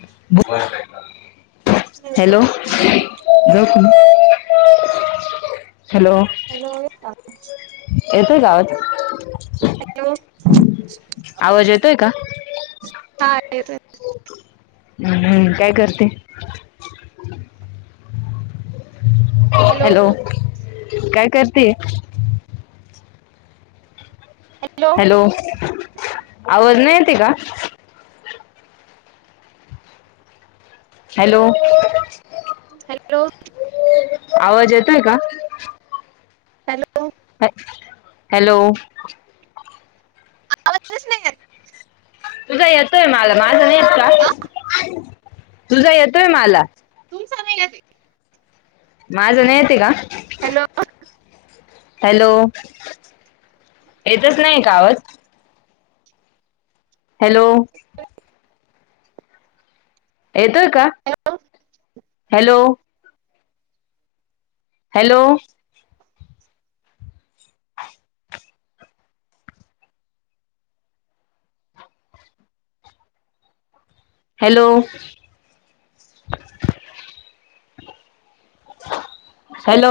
[unintelligible] Hello hello [unintelligible] hello hello का. येतोय का आवाज? हॅलो! आवाज येतोय का? हा येतोय. हम हम्म हम्म काय करते? हॅलो काय करतेय? हॅलो! आवाज नाही येते का? हॅलो हॅलो आवाज येतोय का? हॅलो! हॅलो! आवाज स्पष्ट नाही येत! तुझा येतोय मला माझ नाहीत का आ तुझा येतोय मला? तुमचा नाही येतंय! माझं नही येतय का? हॅलो अ. हॅलो येतच नाही कावत. हॅलो! येतोय का hello hello. Hello. Hello! Hello!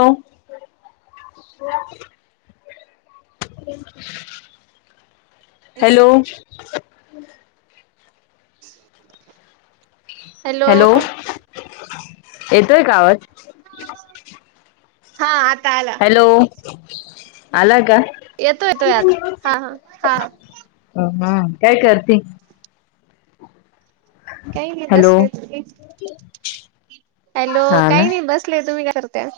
Hello! [unintelligible] Hello येतोय का आवाज? हा आता आला! हॅलो आला काय? येतो येतोय आता हा हा हा! अ ह हा काय करते काही नाही बसलेत. हो हॅलो काही नाही बसले तुम्ही काय करताय?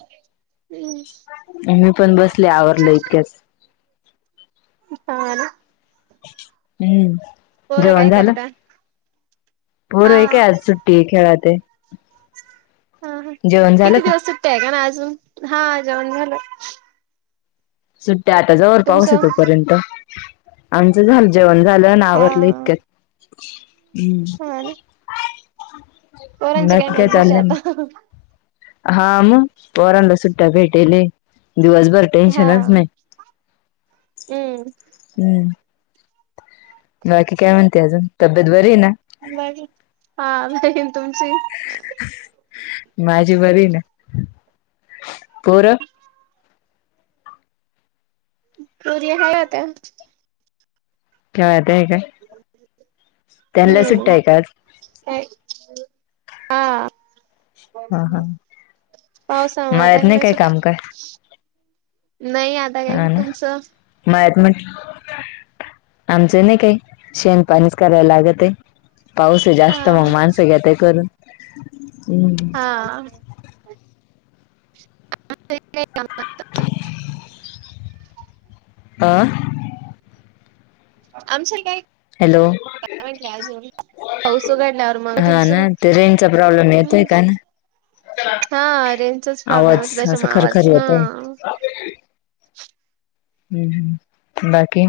मी पण बसले आवरले इतक्याच. हाण. हम्म म म. पोर काय करत्यात. पोर हे काय आज सुट्टी खेळत्यात. झालं किती का दिवस सुट्टी आहे का ना अजून हा जेवण झाल. सुट्ट्या आता जवळ पाऊस तुमचं आहे तोपर्यंत आमचं झालं जेवण. झालं ना हा आवरलं इतक्यात हम्म. हा ना पोरांची काय मज्जाच आहे आता. हा मग पोरांना सुट्ट्या भेटेले दिवसभर. हा टेन्शनच नाही हम्म. हम्म म. बाकी काय म्हणते अजून तंब्येत बरी आहे ना? बरी हा नाय तुमची माझी बरी आहे ना पोर. [inaudible] पुरी हाये आत्या? खेळत्या ते आहे काय? हम्म त्यांना सुट्ट्या हम्म. आहे का आज काय हा. हा हा पावसामुळे मळ्यात नाही त्यानले काय असं काम काय नाही आता काय कि तुमचं माहित नाय आमचं नाही काय शेण पाणीच कराय लागत आहे. पाऊस आहे हा जास्त मग माणसं घ्यात आहे करून हम्म. हा. [unintelligible] आं आमच्या काय हॅलो पाऊस उघडल्यावर मग होतील हा सुरू ना ते रेंजचा प्रॉब्लेम येतोय हम्म का ना. हा रेंजचाच प्रॉब्लेम आवाज होता असं त्याच्यामुळे आवाज खरखर येतय. हा हम्म हम्म बाकी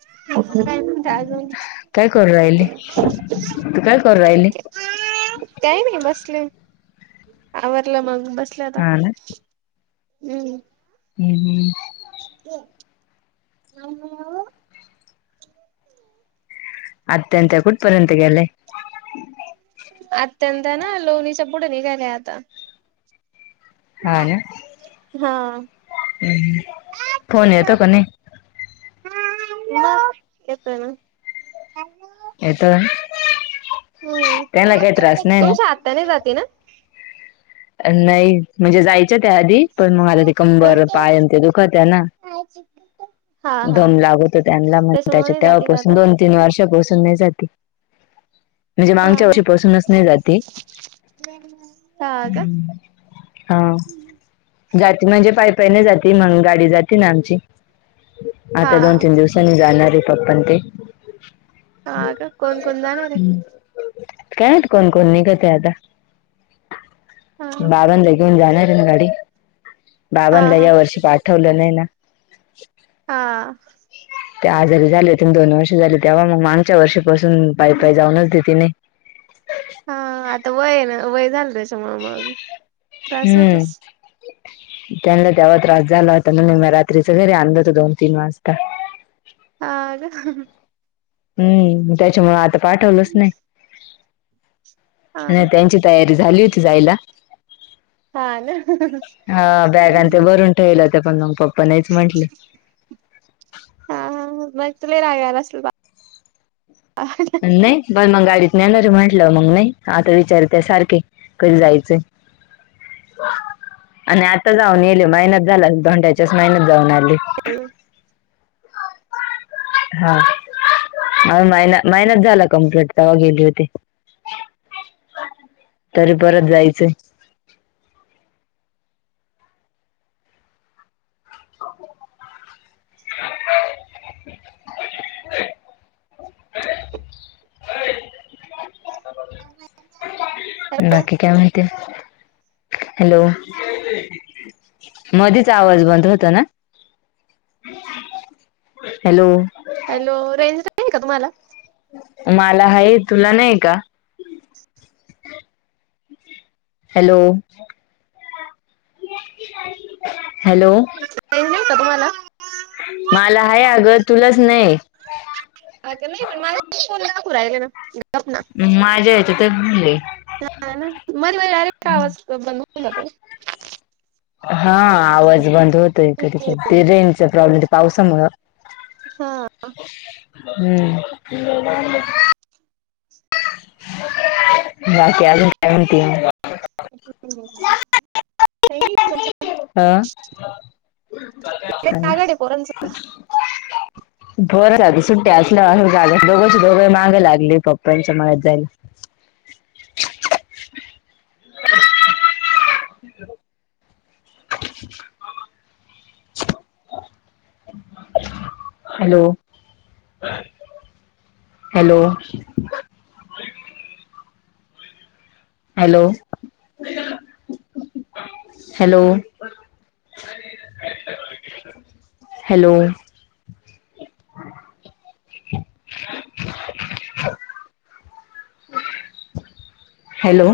[unintelligible] काही काय करू राहिली? तू काय करू राहिली? नाही बसले आवरलं मग बसले. उथले आता हा ना हम्म. हम्म हम्म. [inaudible] आत्याण त्या कुठपर्यत गेल्या? अत्यंत ना लोहणीच्यापोट [unintelligible] आता. हा ना. हा. हम्म फोन येतो क नी. येतं ना. [unintelligible] [inaudible] त्याना काही त्रास नाही ना? हाताने जाते ना? नाही. म्हणजे, जायच्या त्या आधी, पण मग आता ते कंबर, पाय न ते दुखतेय ना. हा हा दम लागतो त्यानला. म्हण त्याच्यामुळे त्याच्या नाही जाते का तेव्हापासून आता दोन -तीन वर्षापासून नाही जात. म्हणजे, हा मांगच्या हा वर्षीपासूनच नाही जात ते. [inaudible] ह [inaudible] हा. जाती म्हणजे, पायपायने जाती. मग गाडी जाते ना आमची. हा आता दोन- तीन दिवसानी जाणारय पप्पा न ते. [unintelligible] हा का कोण कोण जाणार आहे हम्, कायमाहीत कोण कोन निघतय आता. हा बाबानला घेऊन जाणारय ना गाडी. हा बाबानला हा या वर्षी पाठवलं नाही ना. हा. ते आजारी झाले होते ना, दोन वर्ष झाले. तेव्हा मग मागच्या वर्षापासून पाय-पाय जाऊनच देति नाही. हा, आता वय न, वय झालं त्याच्या मूळ मग. त्रास हम्म. होतच त्यांना तेव्हा त्रास झाला होता. निम्या रात्रीचं घरी आणलं होत, दोन - तीन वाजता. [unintelligible] हम्म. त्याच्यामुळं आता पाठवलंच नाही. हा नाही हा त्यांची तयारी झाली होती जायला. हा ना हा बॅगा न ते भरून ठेवलं होते. पण मग पप्पा नाहीच म्हटले. [unintelligible] हा, हा, हा. मग तर लय राग असल बा. [unintelligible] नाही, पण मग गाडीत नेणारय म्हंटलं मग नाही आता विचारते सारखे. कधी जायचंय? [inaudible] आणि आता जाऊन येल, महिनाच झाला. धोंड्याच्याच महिन्यात जाऊन आली. [unintelligible] हा [inaudible] महिना, महिनाच झाला कम्प्लीट तेव्हा गेली होती. [unintelligible] तरी परत जायचंय. [unintelligible] बाकी काय माहितेय? हॅलो. [unintelligible] मधीच आवाज बंद होतो ना? [unintelligible] हॅलो. हॅलो, रेंज नाही का तुम्हाला? मला हाय, तुला नाही का? Hello, [unintelligible] hello. [unintelligible] रेंज नाही का तुम्हाला? माला हाय आगं, तुलाच नाय. आग नाही, पण माझा [unintelligible] फोन दाखवू राहिले ना? गप ना माझ्या ह्याच्यातच दिलंय. हा ना मध्ये मध्ये डायरेक्ट [inaudible] [unintelligible] हा, आवाज बंद होतंय कधी-कधी. हम्म. ते रेंजचा प्रॉब्ले पावसामुळे हा. [unintelligible] [inaudible] हम्म. [unintelligible] [inaudible] बाकी अजून काय म्हणतीय मग? [unintelligible] काय नाही [unintelligible] अ आघाड आहे पोरांच [unintelligible] [inaudible] पोरंच आधी सुट्ट्या असल्यावर [unintelligible] दोघंची दोघं मागं लागली पप्पांच्या, मळ्यात जायला. Hello [unintelligible] hello. Hello. [unintelligible] Hello! Hello! Hello!